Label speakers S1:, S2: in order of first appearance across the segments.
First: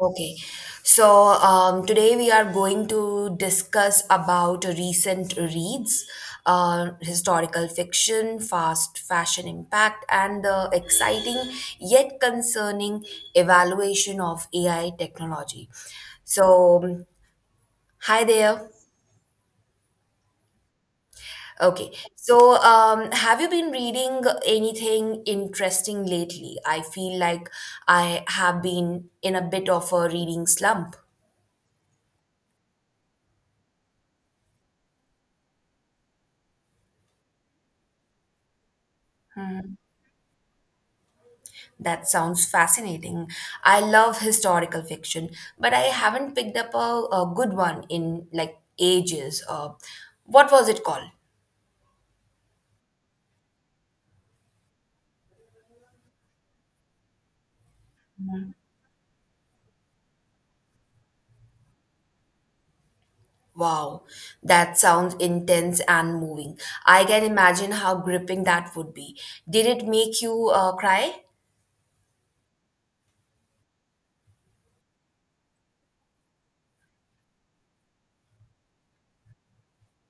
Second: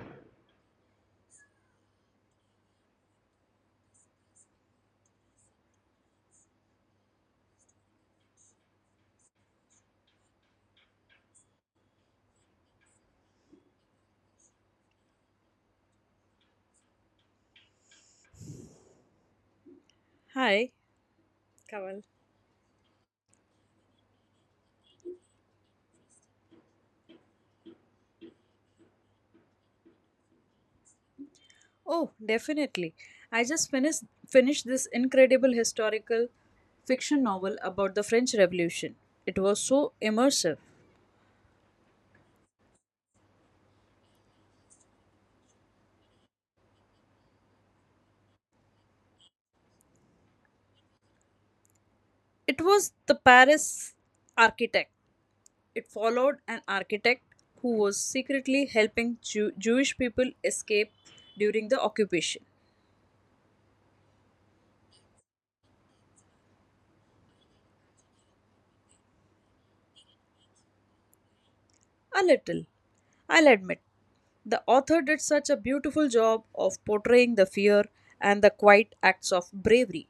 S1: Okay, so today we are going to discuss about recent reads, historical fiction, fast fashion impact, and the exciting yet concerning evaluation of AI technology. So, hi there.
S2: Hi.
S1: Okay,
S2: Kaval.
S1: so have you been reading anything interesting lately? I feel like I have been in a bit of a reading slump.
S2: Oh, definitely. I just finished this incredible historical fiction novel about the French Revolution. It was so immersive.
S1: That sounds fascinating. I love historical fiction, but I haven't picked up a good one in like ages. What was it called?
S2: It was the Paris architect. It followed an architect who was secretly helping Jewish people escape during the occupation.
S1: Wow, that sounds intense and moving. I can imagine how gripping that would be. Did it make you cry?
S2: A little, I'll admit. The author did such a beautiful job of portraying the fear and the quiet acts of bravery.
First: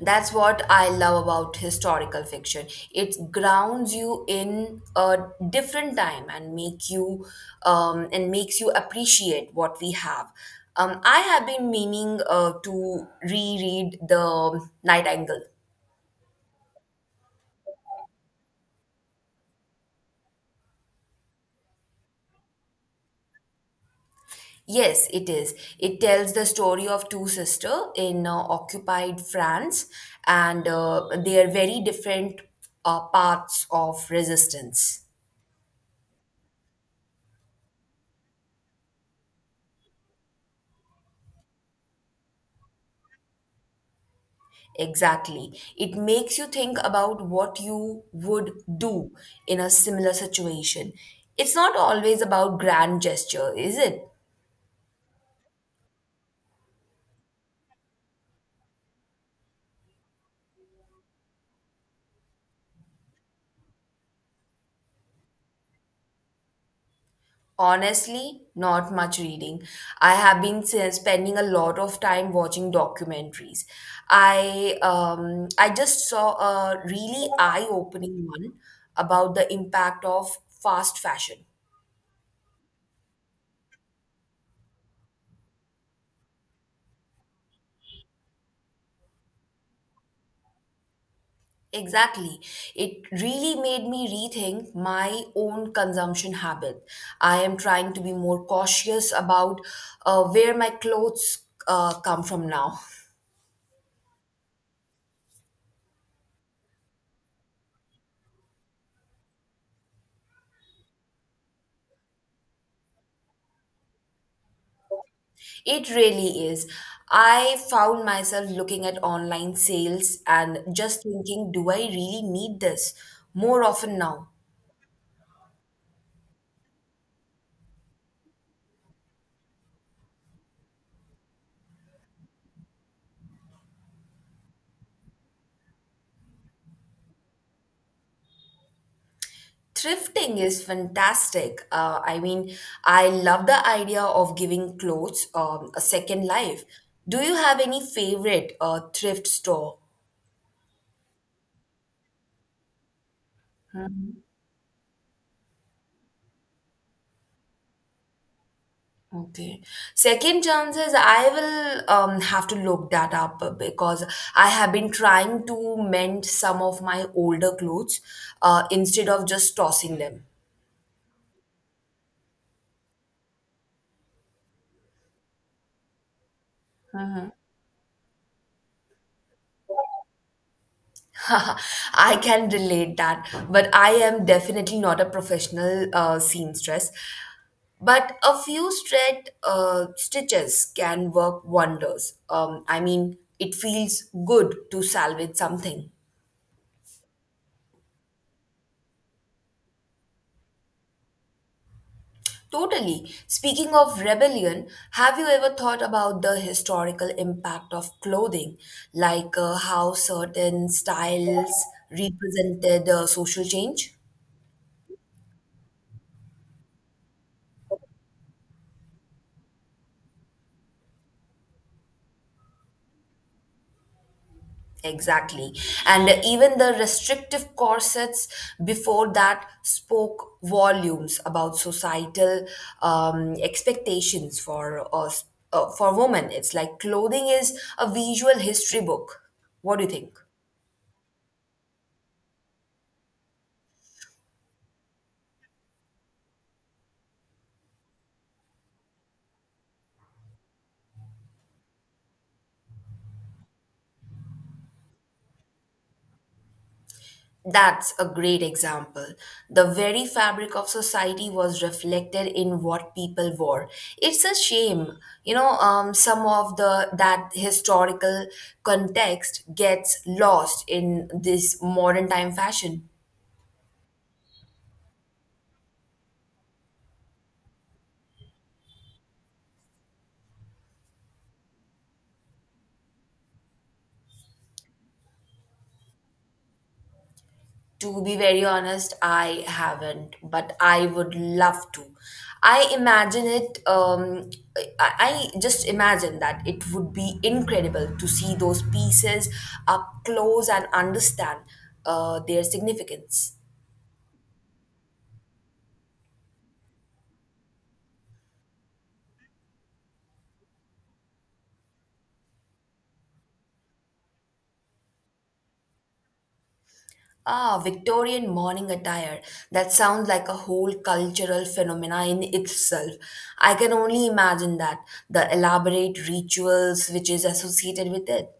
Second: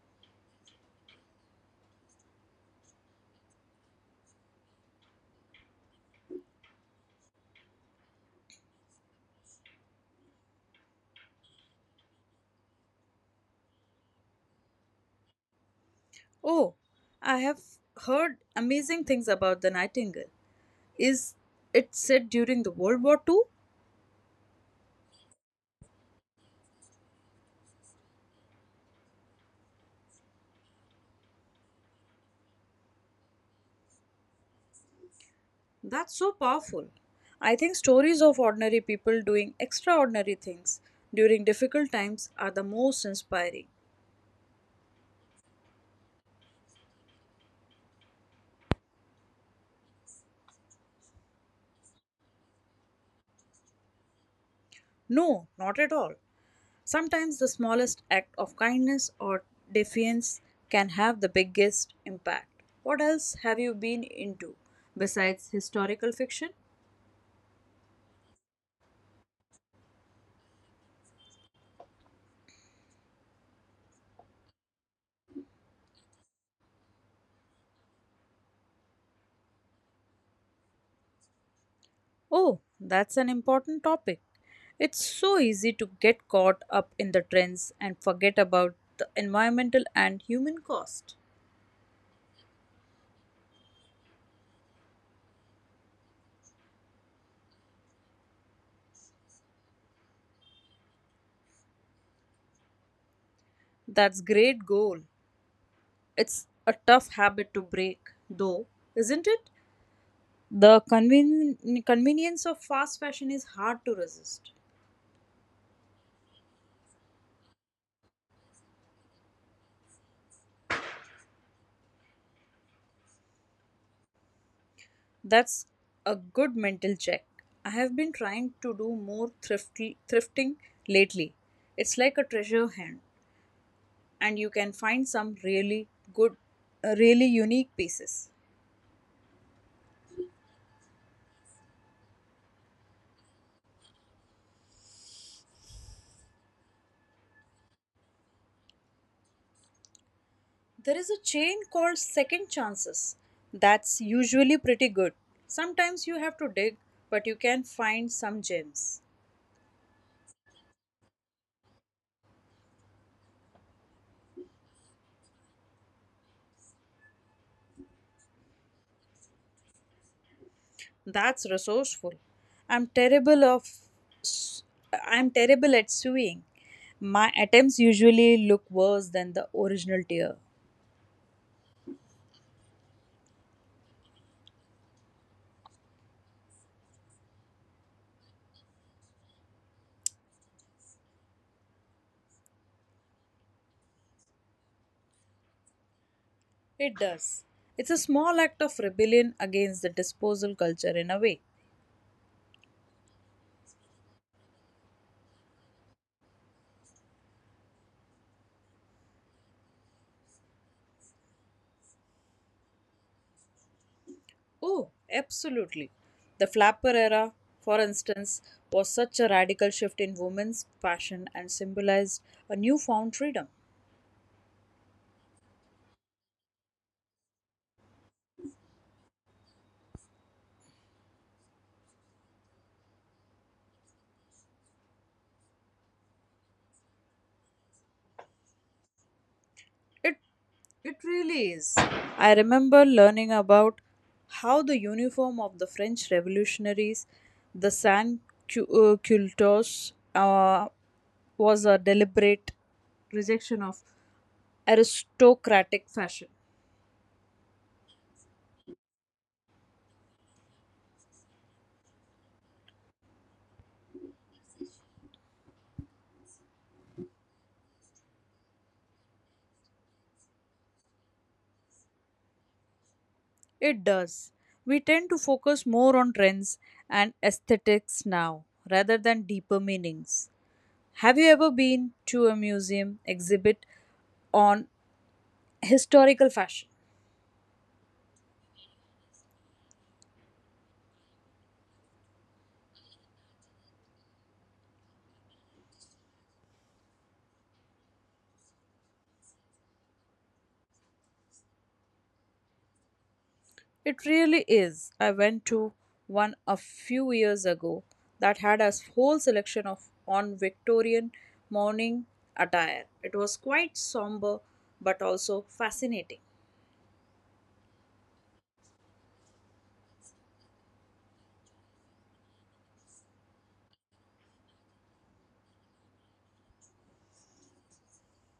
S1: That's what I love about historical fiction. It grounds you in a different time and make you and makes you appreciate what we have. I have been meaning to reread The Nightingale.
S2: Oh, I have heard amazing things about the nightingale. Is it said during the World War II?
S1: Yes, it is. It tells the story of two sisters in occupied France and they are very different paths of resistance.
S2: That's so powerful. I think stories of ordinary people doing extraordinary things during difficult times are the most inspiring.
S1: Exactly. It makes you think about what you would do in a similar situation. It's not always about grand gesture, is it?
S2: No, not at all. Sometimes the smallest act of kindness or defiance can have the biggest impact. What else have you been into besides historical fiction?
S1: Honestly, not much reading. I have been spending a lot of time watching documentaries. I just saw a really eye-opening one about the impact of fast fashion.
S2: Oh, that's an important topic. It's so easy to get caught up in the trends and forget about the environmental and human cost.
S1: Exactly. It really made me rethink my own consumption habit. I am trying to be more cautious about where my clothes come from now.
S2: That's great goal. It's a tough habit to break, though, isn't it? The convenience of fast fashion is hard to resist.
S1: It really is. I found myself looking at online sales and just thinking, do I really need this more often now?
S2: That's a good mental check. I have been trying to do more thrifting lately. It's like a treasure hunt. And you can find some really good, really unique pieces.
S1: Thrifting is fantastic. I mean, I love the idea of giving clothes a second life. Do you have any favorite thrift store?
S2: There is a chain called Second Chances that's usually pretty good. Sometimes you have to dig, but you can find some gems.
S1: Okay. Second chances, I will have to look that up because I have been trying to mend some of my older clothes instead of just tossing them.
S2: That's resourceful. I'm terrible of I'm terrible at sewing. My attempts usually look worse than the original tear.
S1: I can relate that, but I am definitely not a professional seamstress. But a few straight stitches can work wonders. I mean, it feels good to salvage something.
S2: It does. It's a small act of rebellion against the disposal culture in a way.
S1: Totally. Speaking of rebellion, have you ever thought about the historical impact of clothing, like how certain styles represented social change?
S2: Oh, absolutely. The flapper era, for instance, was such a radical shift in women's fashion and symbolized a newfound freedom.
S1: Exactly. And even the restrictive corsets before that spoke volumes about societal expectations for us, for women. It's like clothing is a visual history book. What do you think?
S2: It it really is. I remember learning about how the uniform of the French revolutionaries, the sans culottes, was a deliberate rejection of aristocratic fashion.
S1: That's a great example. The very fabric of society was reflected in what people wore. It's a shame, you know, some of the that historical context gets lost in this modern time fashion.
S2: It does. We tend to focus more on trends and aesthetics now rather than deeper meanings. Have you ever been to a museum exhibit on historical fashion?
S1: To be very honest, I haven't, but I would love to. I imagine it, um, I just imagine that it would be incredible to see those pieces up close and understand their significance.
S2: It really is. I went to one a few years ago that had a whole selection of on Victorian morning attire. It was quite somber but also fascinating.
S1: Ah, Victorian morning attire. That sounds like a whole cultural phenomena in itself. I can only imagine that, the elaborate rituals which is associated with it.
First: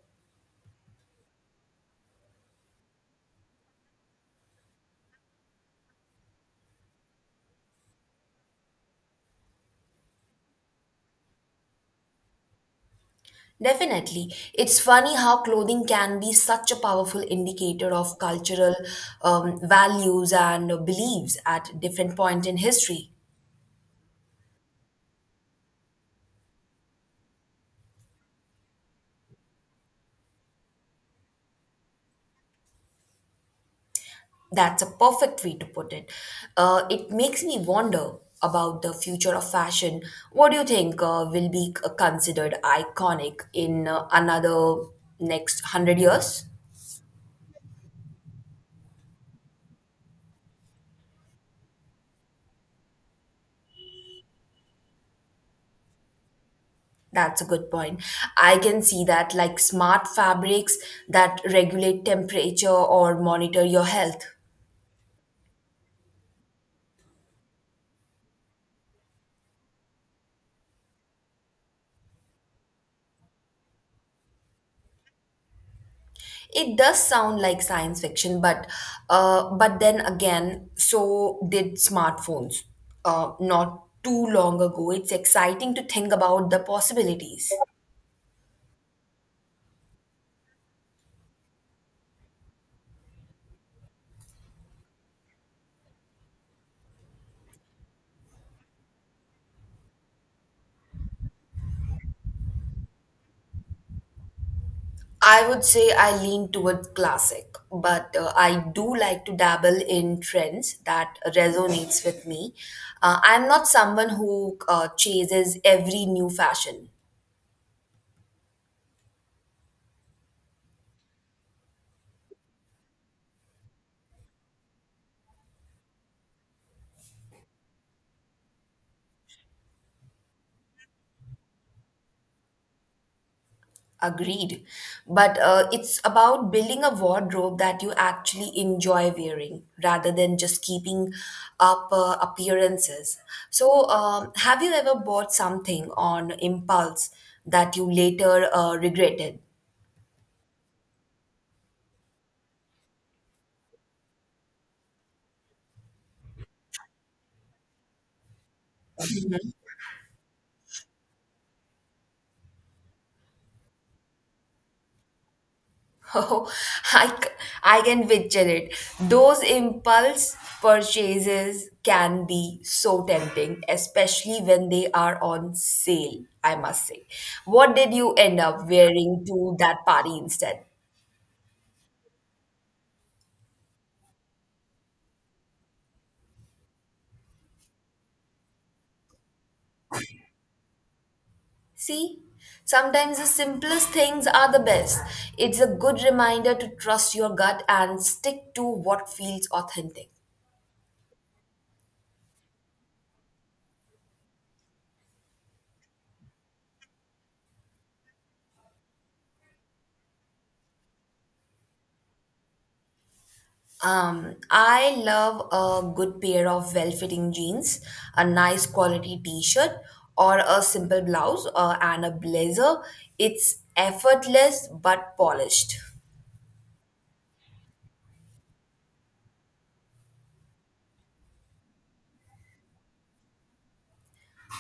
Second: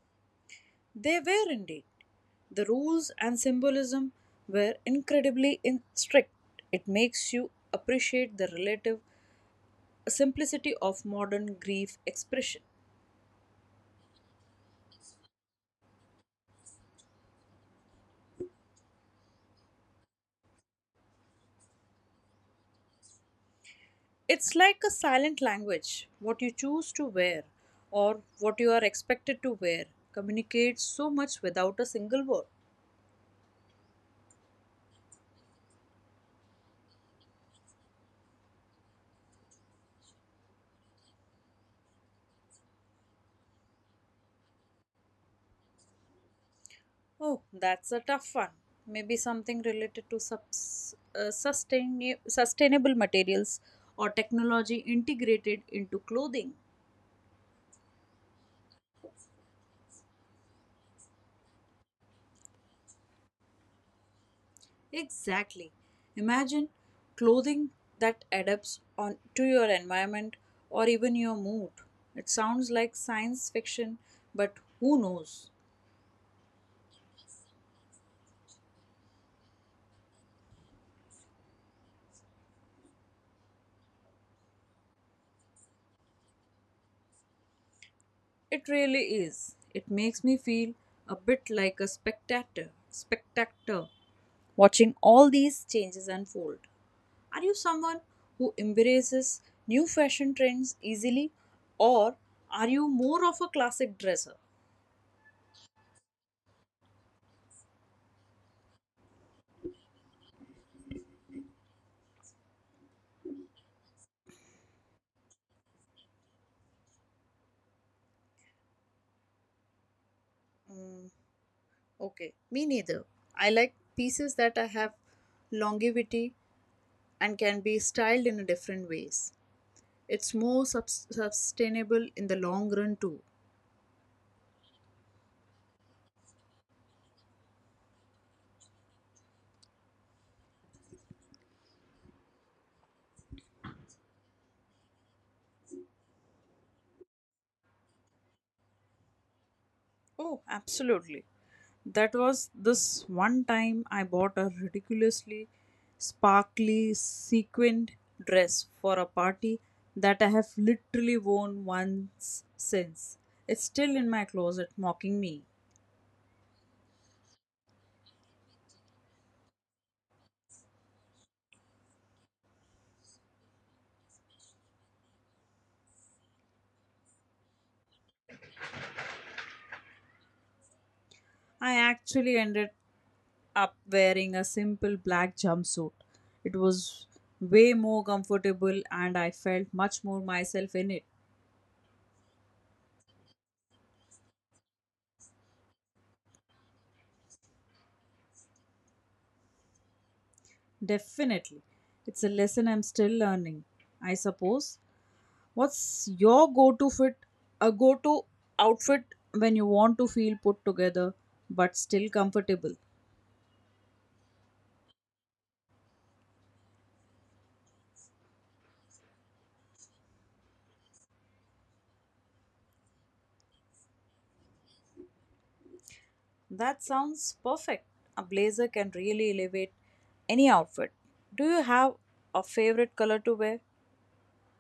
S2: They were indeed. The rules and symbolism were incredibly strict. It makes you appreciate the relative simplicity of modern grief expression.
S1: Definitely. It's funny how clothing can be such a powerful indicator of cultural values and beliefs at different points in history.
S2: It's like a silent language. What you choose to wear or what you are expected to wear communicates so much without a single word.
S1: That's a perfect way to put it. It makes me wonder about the future of fashion. What do you think will be considered iconic in another next 100 years?
S2: Oh, that's a tough one. Maybe something related to sustainable materials or technology integrated into clothing.
S1: That's a good point. I can see that, like smart fabrics that regulate temperature or monitor your health.
S2: Exactly. Imagine clothing that adapts on to your environment or even your mood. It sounds like science fiction, but who knows?
S1: It does sound like science fiction, but then again, so did smartphones. Not too long ago, it's exciting to think about the possibilities.
S2: It really is. It makes me feel a bit like a spectator watching all these changes unfold. Are you someone who embraces new fashion trends easily or are you more of a classic dresser?
S1: I would say I lean toward classic, but I do like to dabble in trends that resonates with me. I'm not someone who chases every new fashion.
S2: Mm, okay, me neither. I like pieces that I have longevity and can be styled in different ways. It's more sub sustainable in the long run too.
S1: Agreed. But it's about building a wardrobe that you actually enjoy wearing rather than just keeping up appearances. So, have you ever bought something on impulse that you later regretted?
S2: Oh, absolutely. That was this one time I bought a ridiculously sparkly sequined dress for a party that I have literally worn once since. It's still in my closet mocking me.
S1: Oh, I, c- I can picture it. Those impulse purchases can be so tempting, especially when they are on sale, I must say. What did you end up wearing to that party instead?
S2: I actually ended up wearing a simple black jumpsuit. It was way more comfortable and I felt much more myself in it.
S1: See, sometimes the simplest things are the best. It's a good reminder to trust your gut and stick to what feels authentic.
S2: Definitely. It's a lesson I'm still learning, I suppose. What's your go to outfit when you want to feel put together but still comfortable?
S1: I love a good pair of well-fitting jeans, a nice quality t-shirt, or a simple blouse and a blazer. It's effortless but polished.
S2: That sounds perfect. A blazer can really elevate any outfit. Do you have a favorite color to wear?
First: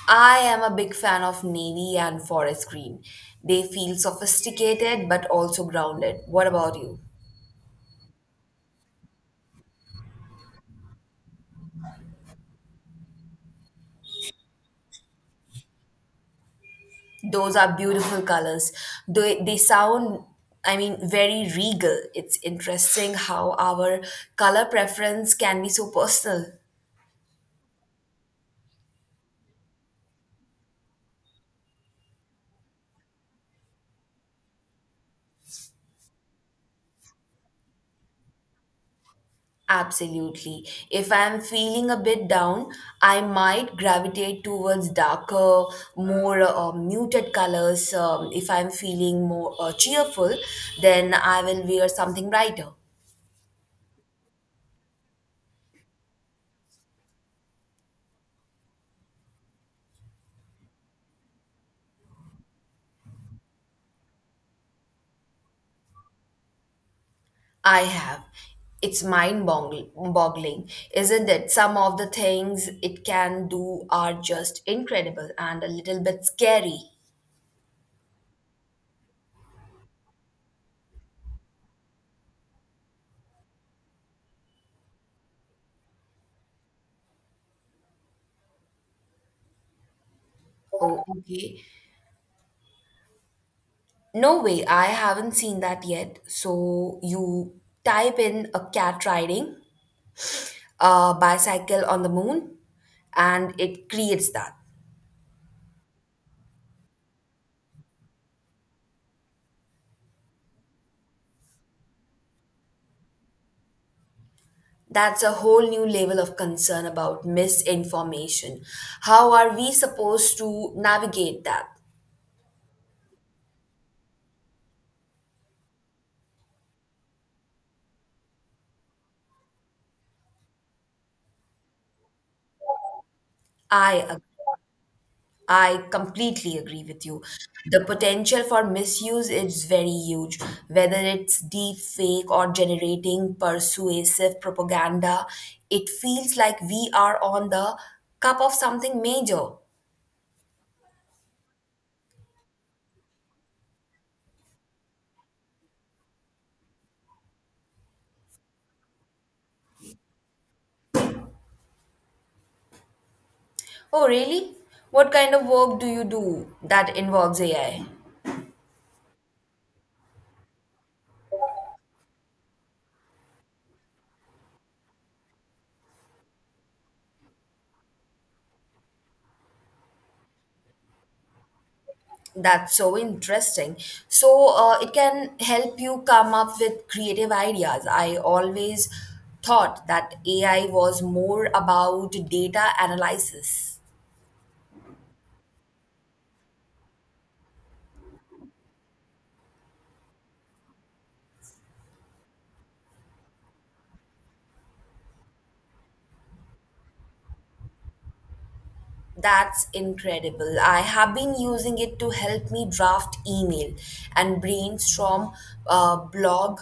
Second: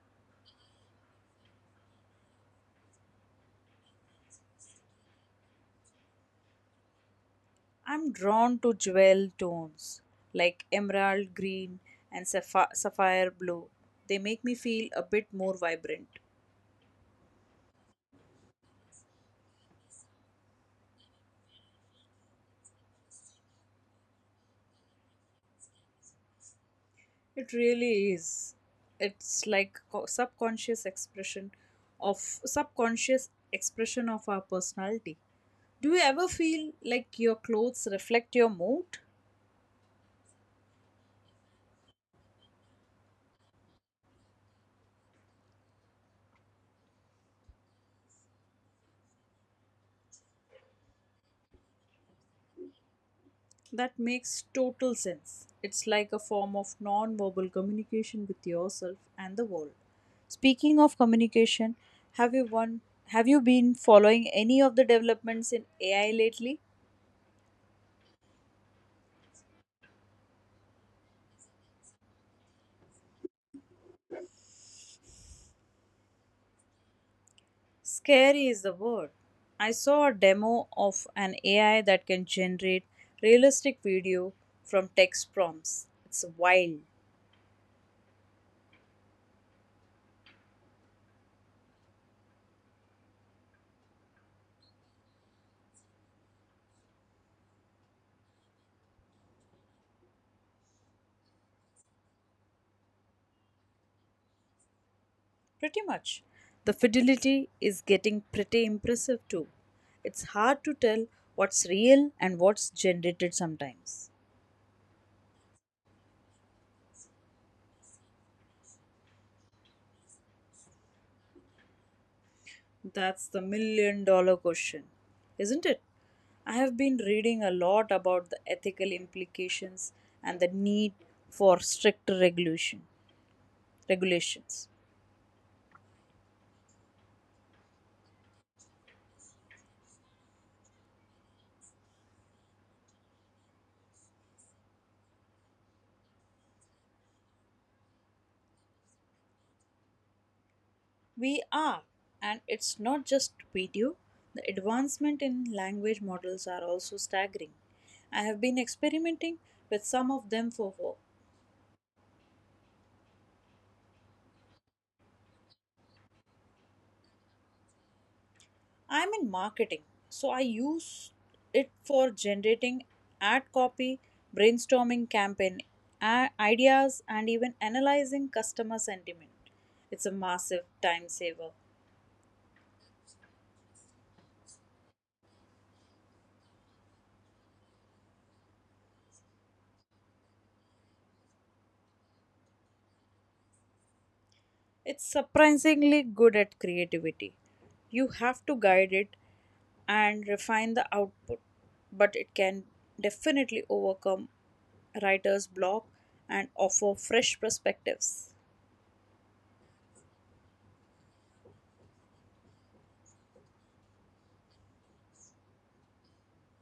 S1: I am a big fan of navy and forest green. They feel sophisticated but also grounded. What about you?
S2: I'm drawn to jewel tones like emerald green and sapphire blue. They make me feel a bit more vibrant.
S1: Those are beautiful colors. They sound, I mean, very regal. It's interesting how our color preference can be so personal.
S2: It really is. It's like of subconscious expression of our personality. Do you ever feel like your clothes reflect your mood?
S1: Absolutely. If I'm feeling a bit down, I might gravitate towards darker, more muted colors. If I'm feeling more cheerful, then I will wear something brighter.
S2: That makes total sense. It's like a form of non-verbal communication with yourself and the world. Speaking of communication, have you one have you been following any of the developments in AI lately?
S1: I have. It's mind boggling, isn't it? Some of the things it can do are just incredible and a little bit scary.
S2: Scary is the word. I saw a demo of an AI that can generate realistic video from text prompts. It's wild.
S1: Oh, okay. No way, I haven't seen that yet. So you type in a cat riding a bicycle on the moon and it creates that?
S2: Pretty much. The fidelity is getting pretty impressive too. It's hard to tell what's real and what's generated sometimes.
S1: That's a whole new level of concern about misinformation. How are we supposed to navigate that?
S2: That's the million-dollar question, isn't it? I have been reading a lot about the ethical implications and the need for stricter
S1: I ag-
S2: regulations.
S1: I completely agree with you. The potential for misuse is very huge, whether it's deep fake or generating persuasive propaganda. It feels like we are on the cup of something major.
S2: We are, and it's not just video. The advancement in language models are also staggering. I have been experimenting with some of them for work.
S1: Oh, really? What kind of work do you do that involves AI?
S2: I'm in marketing, so I use it for generating ad copy, brainstorming campaign ideas, and even analyzing customer sentiment. It's a massive time saver.
S1: That's so interesting. So, it can help you come up with creative ideas. I always thought that AI was more about data analysis.
S2: It's surprisingly good at creativity. You have to guide it and refine the output, but it can definitely overcome writer's block and offer fresh perspectives.
S1: That's incredible. I have been using it to help me draft email and brainstorm blog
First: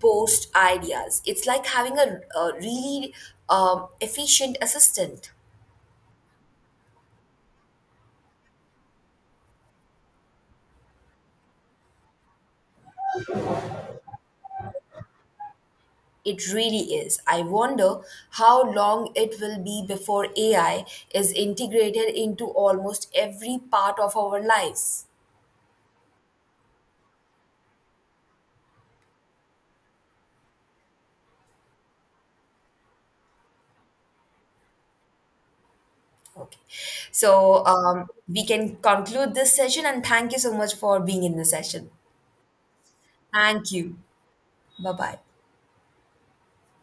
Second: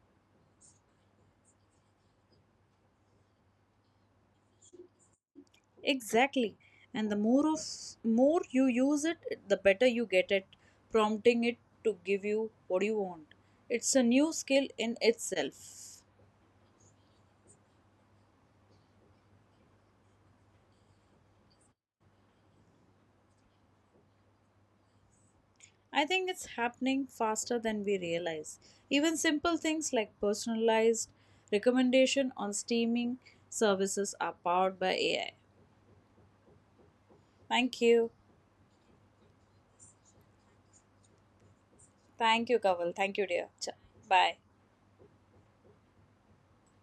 S1: post ideas. It's like having a really efficient assistant.
S2: Exactly. And the more of more you use it, the better you get at prompting it to give you what you want. It's a new skill in itself.
S1: It really is. I wonder how long it will be before AI is integrated into almost every part of our lives.
S2: I think it's happening faster than we realize. Even simple things like personalized recommendation on streaming services are powered by AI.
S1: Okay. So
S2: Thank you.
S1: we can conclude this session and thank you so much for being in the session.
S2: Thank you, Kaval. Thank you, dear. Ch-
S1: Thank you.
S2: Bye.
S1: Bye bye.